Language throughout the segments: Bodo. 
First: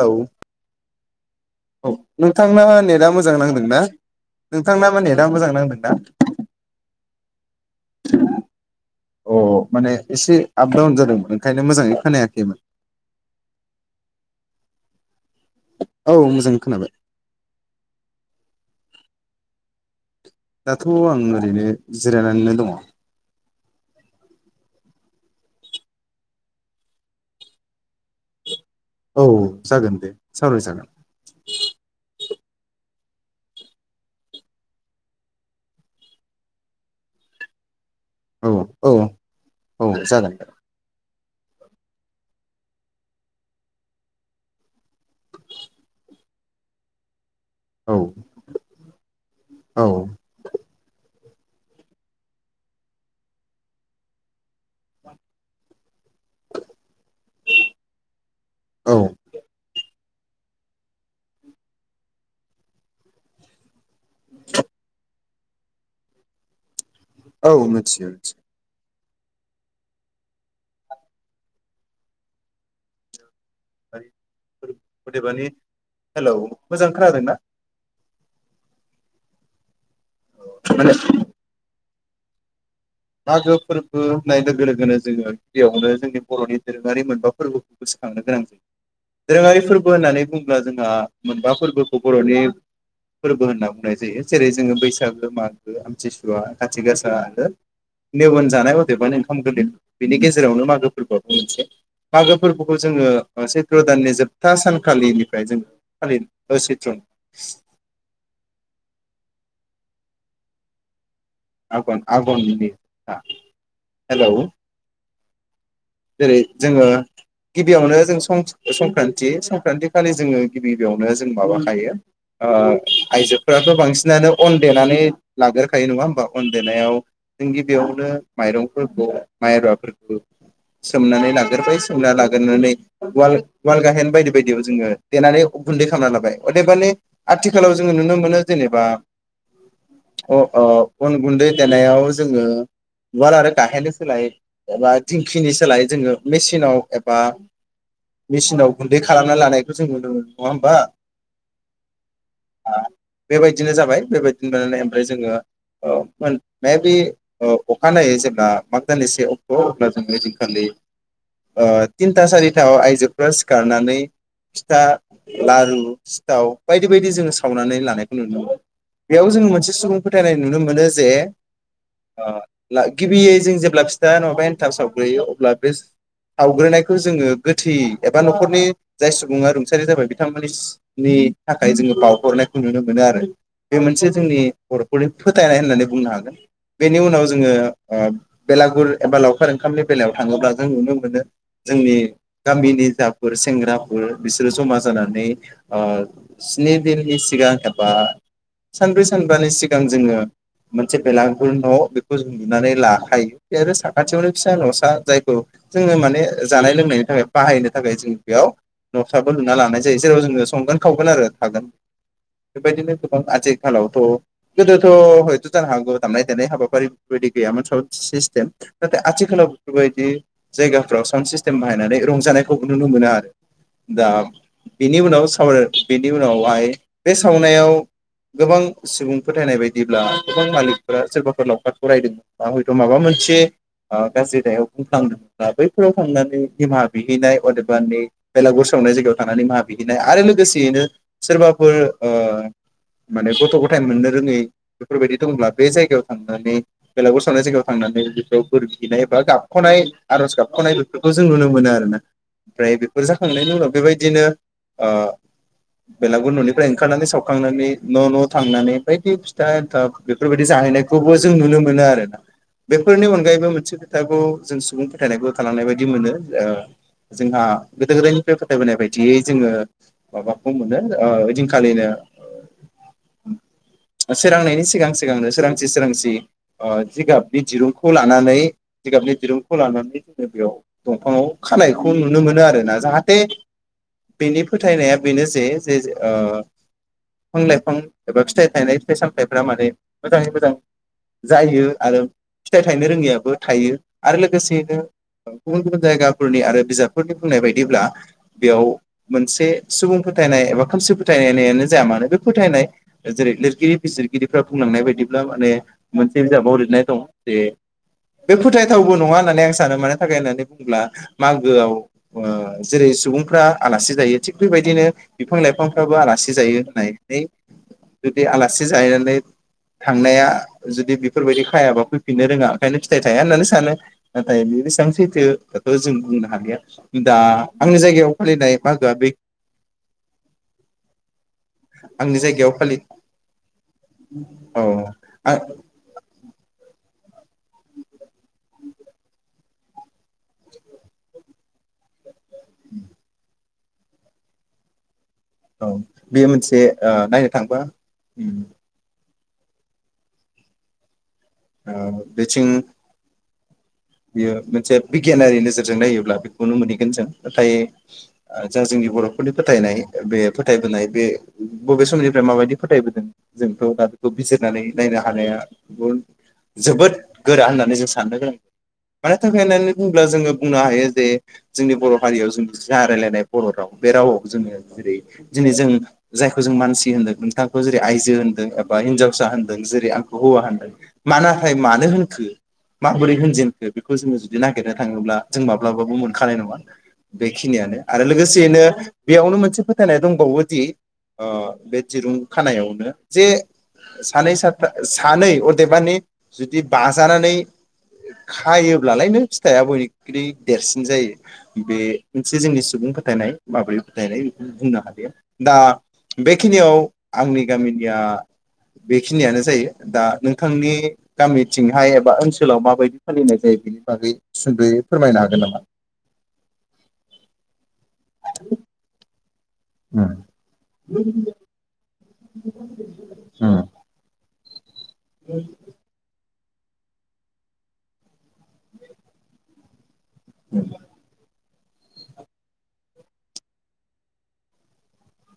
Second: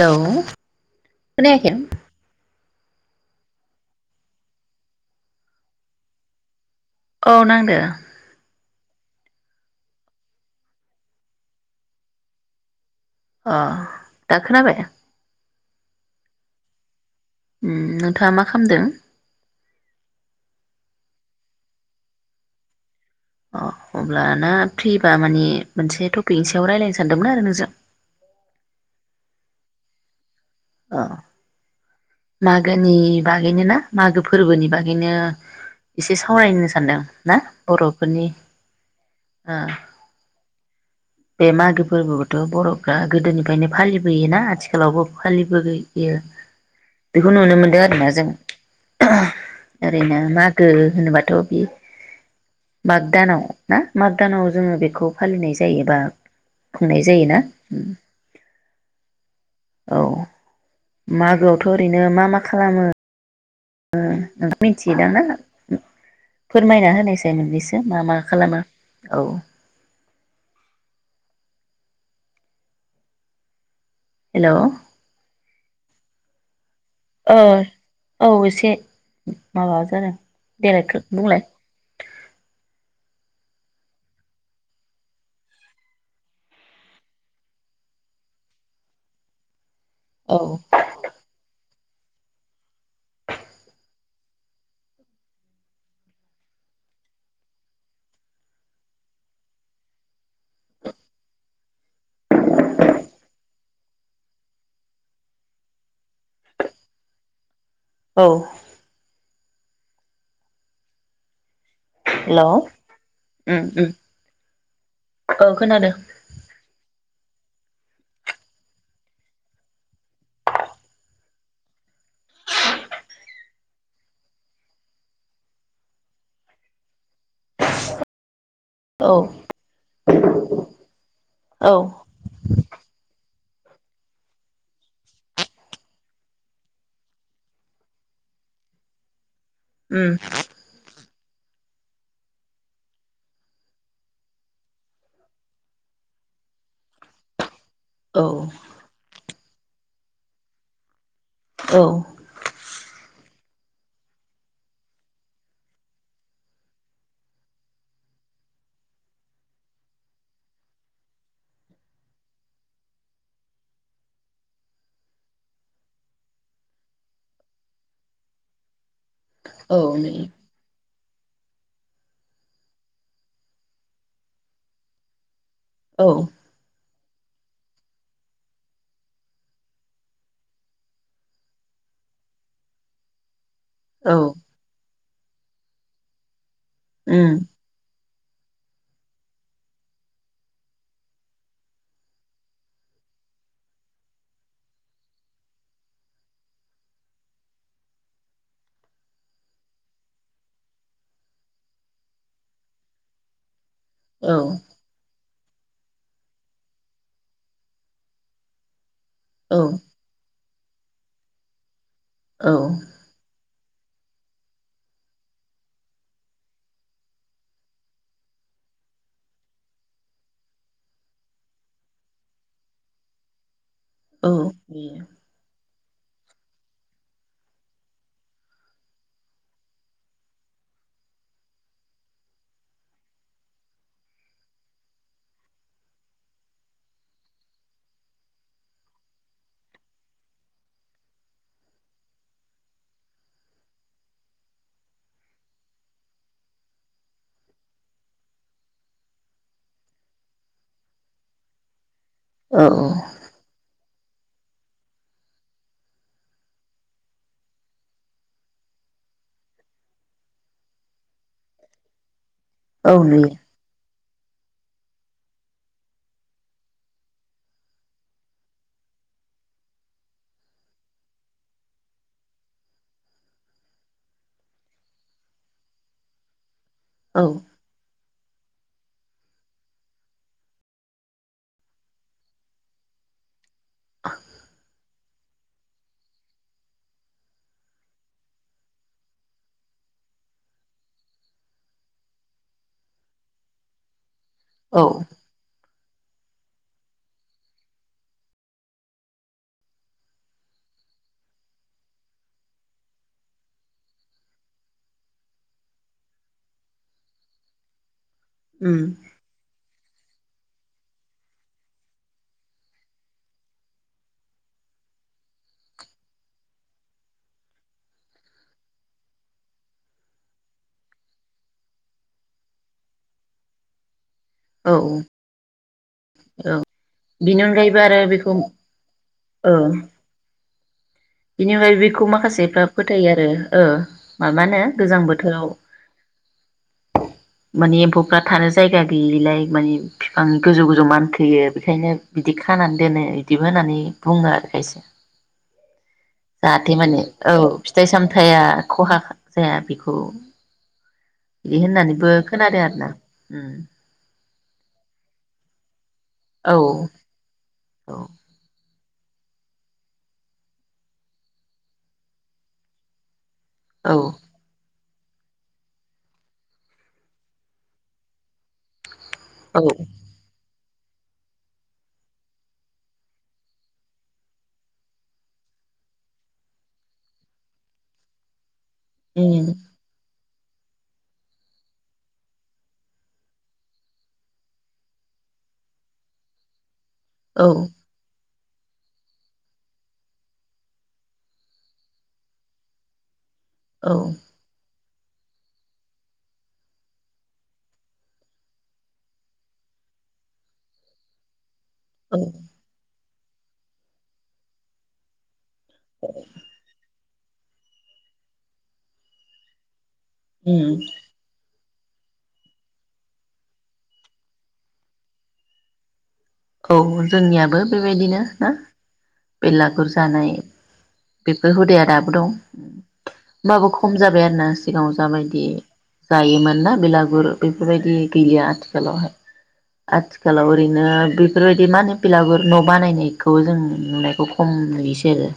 हेलौ खोनायाखै औ नोंथांना नेट दा मोजां नांदोंना, नोंथांना नेदा मोजां नांदोंना? औ नांदो। अ माने एसे आप डाउन जादों ओंखायनो मोजांङै खोनायाखैमोन। अ दा खोनाबाय? औ मोजाङै खोनाबाय। उम नोंथाङा मा खामदो? दाथ आं ओरैनो जिरायनानैनो दङ। अ अब्लाना फ्रिबा माने मोनसे टपिकनि सायाव रायलायनो सानदोंमोन आरो नोंजों। औ जागोन दे। सावराय अ जागोन। मागोनि बागैनो ना मागो फोरबोनि बागैनो इसे सावरायनो सानदों ना बर' औ औ औ जागोन। बे मागो फोरबोखौथ बरफ्रा गोदोनिफ्रायनो फालिबोयोना आथिखालावबो फालिबोयो। बेखौ नुनो मोनदों औ आरोना जों औ ओरैनो मागो होनोबा थ बे माग दानाव ना माग दानाव जोंङो बेखौ फालिनाय जायो। बाह खुंनाय जायोना उम। औ औ मागोआवथ' ओरैनो मा मा खालामो ओ नोंथाङा मिथियोदां ना? फोरमायना हो नायसाय औ मोननैसो मा मिथियो मा मिथियो खालामो औ। हेलौ अदेबानि हेलौ। मोजां खोनादों ना? ओ औ एसे माबा जादों देलाय माने खो बुंलाय? मागो फोरबो होननाय लोगो लोगोनो जोङो गिबियावनो जोंनि बर'नि दोरोङारि मोनबा फोरबोखौ गोसोखांनो गोनां जायो दोरोङारि फोरबो फोर होननानै औ बुंङोब्ला जोंहा मोनबा फोरबो बर'नि फोरबो होनना बुंनाय जायो जेरै जोङो बैसागो मागो आमथिसुवा खाथि गासा आरो नेवन जानाय अदेबानो ओंखाम गोरलै बेनि गेजेरावनो मागो फोरबोआं मोनसे मागो फोरबोखौ जोङो सैत्र दाननि जोबथा सानखालिनिफ्राय जोङो फालिदों सैत्र औ। आगन हेलौ आगननि ना उम उम हेलौ। औ खोनादों। जेरै जोङो गिबियावनो जोंं संक्रान्ति संक्रान्ति खालि जोङो गिबि गिबियावनो जों माबाखायो आइजोफोराबो बांसिनानो अन देनानै लाग्रोखायो नङा होमबा अन देनायाव जों गिबियावनो माइरंफोरखौ औ माइब्राफोरखौ सोमनानै औ लागोरबाय सोमना लाग्रोनानै वाल उवाल गाहेन बायदि बायदियाव जोङो देनानै गुन्दै खालामना लाबाय अदेबानि आथिखालाव जोङो नुनो मोनो जेनेबा उम अ आ। अन गुन्दै देनायाव जोङो उवाल आरो गाहेरनो सोलाय एबा दिंखिनि सोलाय जोङो मेचिनाव एबा औ मेचिनाव गुन्दै खालामना लानाय नुनो मोनो नङा होनबा। औ। बेबायदिनो जाबाय बेबायदिनो [unintelligible] ओमफ्राय जोङो मेबि अखानायै जेब्ला माग दाननि से अक्ट अब्ला जों खालि थिनथा सारिथा आइजोफ्रा सिखारनानै फिथा लारु सिथाव बायदि बायदि जोङो सावनानै लानायखौ नुनो मोनो। बेयाव जोङो मोनसे औ सुबुं नै फोथायनाय नुनो मोनो जे गिबियै जों जेब्ला फिथा नङाबा एन्थाव सावग्रोयो अब्ला बे औ सावग्रोनाय जोङो गोथै एबा न'खरनि जाय सुबुङा रुंसारि जाबाय बिथांमोननिनि थाखाय जोङो बावहरनायखौ नुनो मोनो आरो। बे मोनसे औ जोंनि बर' फोरनि फोथायनाय होननानै बुंनो हागोन। बेनि उनाव उम जोङो बेलागुर एबा लावखार ओंखामनि बेलायाव थाङोब्ला जों नुनो मोनो जोंनि गामिनि जाफोर सेंग्राफोर बिसोरो जमा जानानै स्नि दिननि सिगां एबा सानब्रै सानबानि सिगां जोङो मोनसे बेलगुर न' बेखौ जों लुनानै लाखायो बे आरो सा खाथियावनो औ फिसा न'सा जायखौ जोङो माने जानाय लोंनायनि थाखाय बाहायनो थाखाय जों बेयाव न'साबो लुना औ लानाय जेराव जोंङो संगोन खावगोन आरो थागोन। औ बेबायदिनो गोबां आजि खालावथ' गोदोथ' हयथ' जानो हागौ दामनाय देनाय हाबाफारि बायदि गैयामोन साउन सिस्टेम नाथाय आथिखालाव बेफोरबायदि जायगाफ्राव साउन्ड सिस्टेम बाहायनानै रंजानायखौ नुनो मोना आरो। दा औ बेनि नुयो उनाव सावराय बेनि उन नावहाय बे सावनायाव गोबां सुबुं फोथायनाय बायदिब्ला गोबां मालिकफोरा सोरबाफोर लावखार फरायदों बा हयथ' माबा मोनसे गा बैयाव बुंफ्लांदोंब्ला बैफोराव थांनानै निमा बिहैनाय अदेबानि बेलागुर सावनाय जायगायाव थांनानै निमा बिहैनाय आरो लोगोसेयैनो सोरबाफोर माने गथ' गथाय मोननो रोङै बेफोरबायदि दंब्ला बे जायगायाव थांनानै बेलागुर सावनाय जायगायाव थांनानै बेफोराव बोर बिहैनाय गाबख'नाय आरज गाबख'नाय बेफोरखौ जों नुनो मोनो आरो ना। औ ओमफ्राय बेफोर जाखांनायनि उनाव बेबायदि बिदिनो बेलागुर न'निफ्राय ओंखारनानै सावखांनानै न न थांनानै बायदि फिथा एन्थाब बेफोरबायदि जाहैनायखौबो जों नुनो मोनो आरोना। औ बेफोरनि नुयो अनगायैबो मोनसे जों सुबुं फोथायनायखौ होखांनाय बायदि मोनो जोंहा गोदो गोदायनिफ्राय फोथायबोनाय बायदियै जोङो माबाखौ मोनो ओइदिनखालिनो सोरांनायनि सिगां सिगांनो सोरांसि सोरांसि अ औ जिगाबनि दिरुंखौ ला लानानै जिगाबनि दिरुंखौ लानानै जोङो बेयाव दंफाङाव खानायखौ नुनो मोनो आरोना जाहाथे बेनि फोथायनाया बेनो जे जे बिफां लाइफां एबा फिथाइ थायनाय फिथाइ सामथायाइफ माने मोजाङै मोजां जायो आरो फिथाइ थायनो रोङियाबो थायो। आरो लोगोसेयैनो औ गुबुन गुबुन जायगाफोरनि आरो बिजाबफोरनि बुंनाय बायदिब्ला बेयाव मोनसे सुबुं फोथायनाय एबा खोमसि फोथायनायानो जाया मानो बे फोथायनाय जेरै लिरगिरि बिजिरगिरिफ्रा बुंलांनाय बायदिब्ला माने मोनसे बिजाबाव लिरनाय दं जे बे उम फोथायथावबो नङा होननानै आं सानो माने थाखाय होननानै बुङोब्ला मागोआव जेरै सुबुंफ्रा आलासि जायो थिग बेबायदिनो बिफां लाइफांफ्राबो आलासि जायो होननाय जुदि आलासि जानानै थांनाया जुदि बेफोरबायदि खायाबा फैफिननो रोङा ओंखायनो फिथाइ थाया होननानै सानो। नाथाइ बेसेबां औ सैथो जों बुंनो हालिया दा बिनि आंनि अनगायैबो आरो जायगायाव बेखौ फालिनाय मागोआ बे बेनि अनगायो बेखौ आंनि जायगायाव माखासेफ्रा फालि फोथायो आरो ओ मा माबानो औ गोजां आं बोथोराव माने एम्फौफ्रा थानो जायगा गैयिलाय माने बिफांनि गोजौ गोजौ मानखोयो बेखायनो बिदि खानानै दोनो इदि। बिबो होननानै बुङो आरो खाय औ बेयो मोनसे जाहाथे ओ माने नायनो औ थांबा ओ फिथाइ सामथाया खहा जाया बेखौ बिदि होननानैबो बेथिं खोनादों आरो ना। उम बियो मोनसे बिगियानारि नोजोरजों नायो। नो औ मोनहैगोन ओमफाय औ जों जोंनि बर'फोरनि फोथायनाय बे फोथायबोनाय बे बबे समनिफ्राय माबायदि फोथायबोदों। जोंथ दा औ बेखौ बिजिरनानै नायनो हानाया जोबोद गोरा होननानै जों साननो गोनां। मानि थाखाय औ होननानै बुङोब्ला जोङो बुंनो हायो जे जोंनि बर' हारियाव जों रायलायनाय बर राव बे रावाव जोङो जेरै दिनै जों जायखौ जों मानसि होन्दों नोंथांखौ जेरै आइजो होन्दों। बा हिन्जावसा उम होनदों जेरै आं हौवा होनदों मा नाथाय मानो होनखो माबोरै होनजेन बेखौ जोङो जुदि नागिरनो थाङोब्ला जों माब्लाबाबो मोनखानाय नङा। औ बेखिनियानो आरो लोगोसे लोगोसेनो बेयावनो मोनसे फोथायनाय दंबावोदि बे दिरुं खानायावनो जे औ सानै सथा सानै अदेबानि जुदि बाजानानै खायोब्लालाय नों फिथाइआ बयनिख्रु देरसिन जायो। बे मोनसे जोंनि सुबुंफोर फोथायनाय माबोरै फोथायनाय बेखौ बुंनो हालिया दा बेखिनियाव आंनि गामिनिया बेखिनियानो जायो। दा उम नोंथांनि गामि थिंहाय एबा ओनसोलाव माबायदि? फालिनाय जायो बेनि बागै सुदयै फोरमायनो हागोन नामा? औ जोंनियाबो बेबायदिनो ना। बेलागुर जानाय बेफोर हुदाया दाबो दं। होमबाबो खम जाबाय आरोना। सिगाङाव जाबायदि जायोमोन। ना बेलागुर बेफोरबायदि गैलिया आथिखालावहाय। आथिखालाव ओरैनो बे बेफोरबायदि मा होनो बिलागुर न' बानायनायखौ जों नुनायखौ खम नुयोसै आरो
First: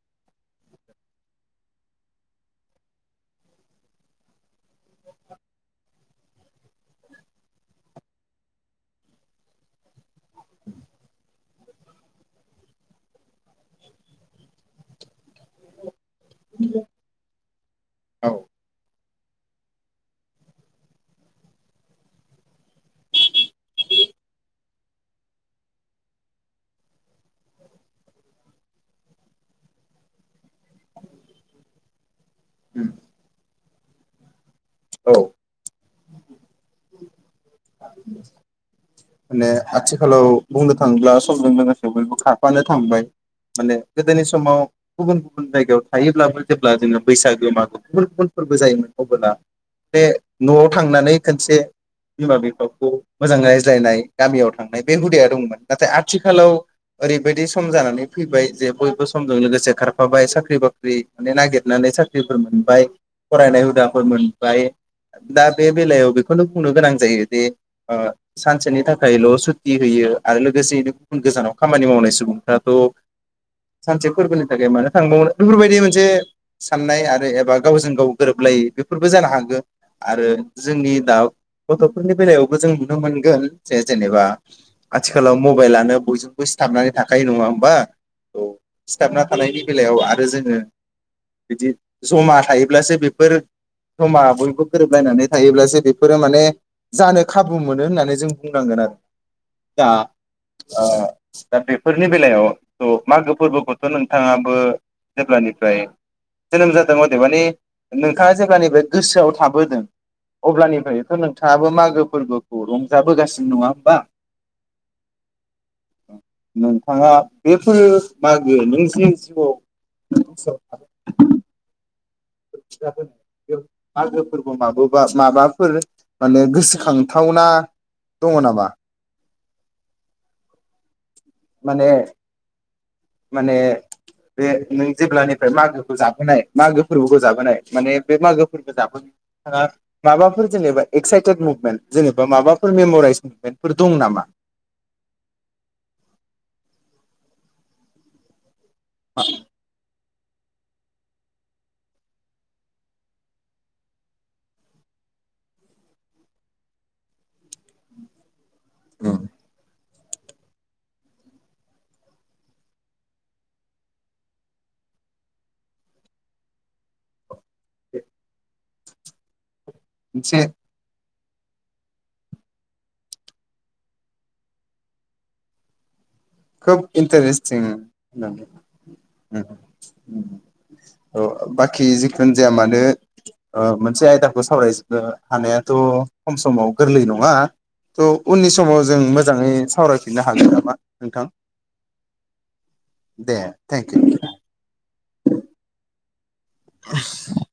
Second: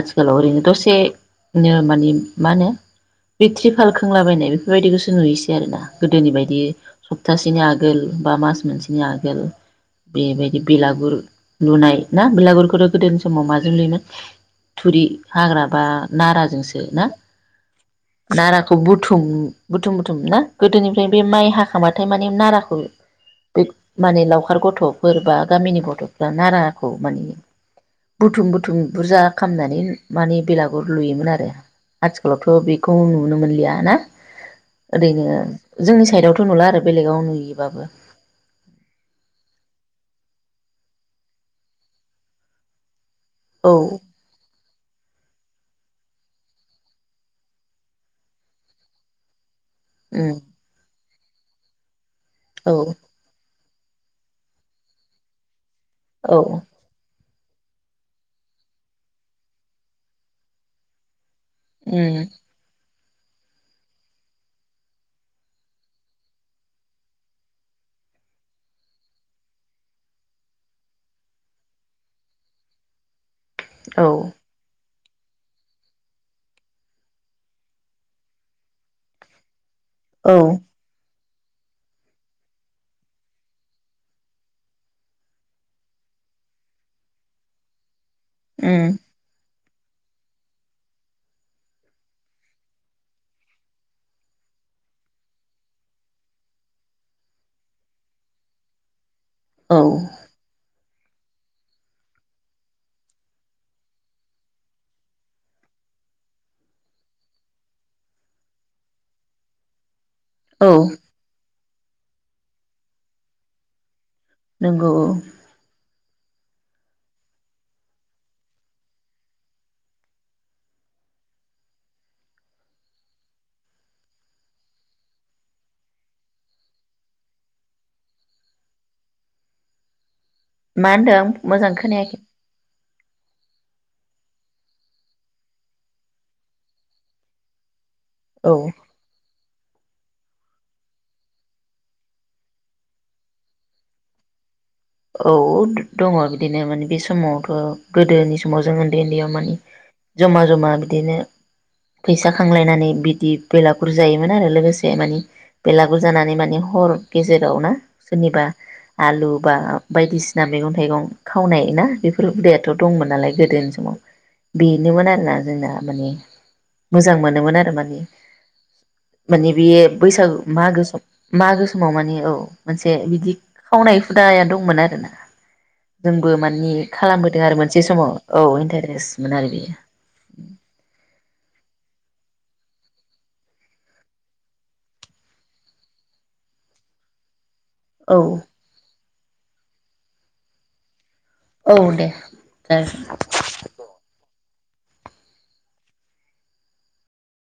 आथिखालाव ओरैनो दसेनो मानि मा होनो थ्रिपाल खोंलाबायनाय बेफोरबायदिखौसो नुयोसै आरोना गोदोनि बायदि सप्तासेनि आगोल बा मास मोनसेनि आगोल बेबायदि बेलागुर लुनाय ना बिलागुरखौथ' गोदोनि समाव माजों लुयोमोन थुरि हाग्रा बा नाराजोंसो ना औ नाराखौ बुथ बुथुम बुथुम बुथुम ना गोदोनिफ्राय बे माइ हाखांबाथाय माने नाराखौ बे माने लावखार गथ गथ'फोर बा गामिनि गथ'फ्रा नाराखौ माने बुथुम बुथुम बुरजा खालामामनानै माने बेलागुर लुयोमोन आरो आथि थिखालावथ' बेखौ नुनो मोनलिया। ना औ ओरैनो जोंनि साइडआवथ' नुला आरो बेलेगाव नुयोबाबो। थिखालाव बुंनो थाङोब्ला समजों लोगोसे बयबो खारफानो थांबाय औ माने गोदोनि समाव गुबुन गुबुन जायगायाव थायोब्लाबो जेब्ला जोङो बैसागो मागो गुबुन गुबुन फोरबो जायोमोन अबोला बे उम न'आव थांनानै खोनसे बिमा औ बिफाखौ मोजांङै बुजायनाय गामियाव थांनाय बे हुदाया दंमोन। नाथाय औ आथिखालाव ओरै बादि सम जानानै फैबाय जे बयबो समजों लोगोसे खारफाबाय साख्रि बाख्रि माने नागिरनानै उम साख्रिफोर मोनबाय फरायनाय हुदाफोर मोनबाय दा बे बेलायाव बेखौ खोनो बुंनो गोनां जायो दि ओ सानसेनि थाखायल' सुति होयो आरो लोगोसेयैनो गुबुन गोजानाव खामानि मावनाय सुबुंफ्राथ' औ सानसे फोरबोनि थाखाय मानो थांबावनो बेफोरबायदि मोनसे साननाय आरो एबा गावजों गाव गोरोबलायि बेफोरबो जानो हागो। आरो औ जोंनि दा गथ'फोरनि बेलायावबो जों नुनो मोनगोन जे जेनेबा आथिखालाव मबाइलानो बयजोंबो सिथाबनानै थाखायो नङा होमबा? औ उम सिथाबना थानायनि बेलायाव आरो जोङो बिदि जमा थायोब्लासो बेफोर जमा बयबो गोरोबलायनानै थायोब्लासो बे बेफोरो माने जानो खाबु मोनो होननानै जों बुंनांगोन आरो। औ दा ओ दा बेफोरनि बेलायाव ओ मागो फोरबोखौथ' नोंथाङाबो जेब्लानिफ्राय जोनोम जादों अदेबानि नोंथाङा जेब्लानिफ्राय गोसोआव थाबोदों औ। अब्लानिफ्रायथ' नोंथाङाबो मागो फोरबोखौ रंजाबोगासिनो नङा होमबा? नंगौ औ। नोंथाङा बेफोर मागो नों जे जिउआव [inaudible] [inaudible] मागो फोरबो माबोबा माबाफोर माने गोसोखांथावना दङ नामा? मा होनदों? मोजां माने खोनायाखै। माने बे नों जेब्लानिफ्राय मागोखौ जाबोनाय मागो फोरबोखौ जाबोनाय माने बे औ मागोफोरबो जाबो फ्रा माबाफोर जेनेबा एक्साइटेड मुभमेन्ट जेनेबा माबाफोर मेमराइस मुभमेन्टफोर दं नामा? औ द-दङ। बिदिनो माने बे समावथ' गोदोनि स समाव जोंङो देलिआव मानि जमा जमा बिदिनो फैसा खांलायनानै बिदि बेलागुर जायोमोन आरो लोगोसे माने बेलागुर जानानै माने हर गेजेराव ना सोरनिबा आलु बा बायदिसिना मैगं थाइगं खावनाय ना बेफोर हुदायाथ' दंमोन नालाय गोदोनि समाव बेनोमोन आरोना जोंना माने मोजां मोनोमोन आरो माने माने बेयो बैसागु मोनसे मागो सम मागो समाव माने औ मोनसे बिदि खावनाय हुदाया दं मोन आरो ना खोब इन्टारेस्टिं समाव औ इन्टारेस्टमोन आरो बेयो [unintelligible] अ बाखि जिखुन जाया मानो ओ मोनसे आयदाखौ सावरायनो हानायाथ' खम समाव गोरलै नङा थ' औ उननि समाव जों मोग जाङै सावरायफिननो हागोन नामा नोंथां औ दे जागोन दे थेंकिउ। [unintelligible]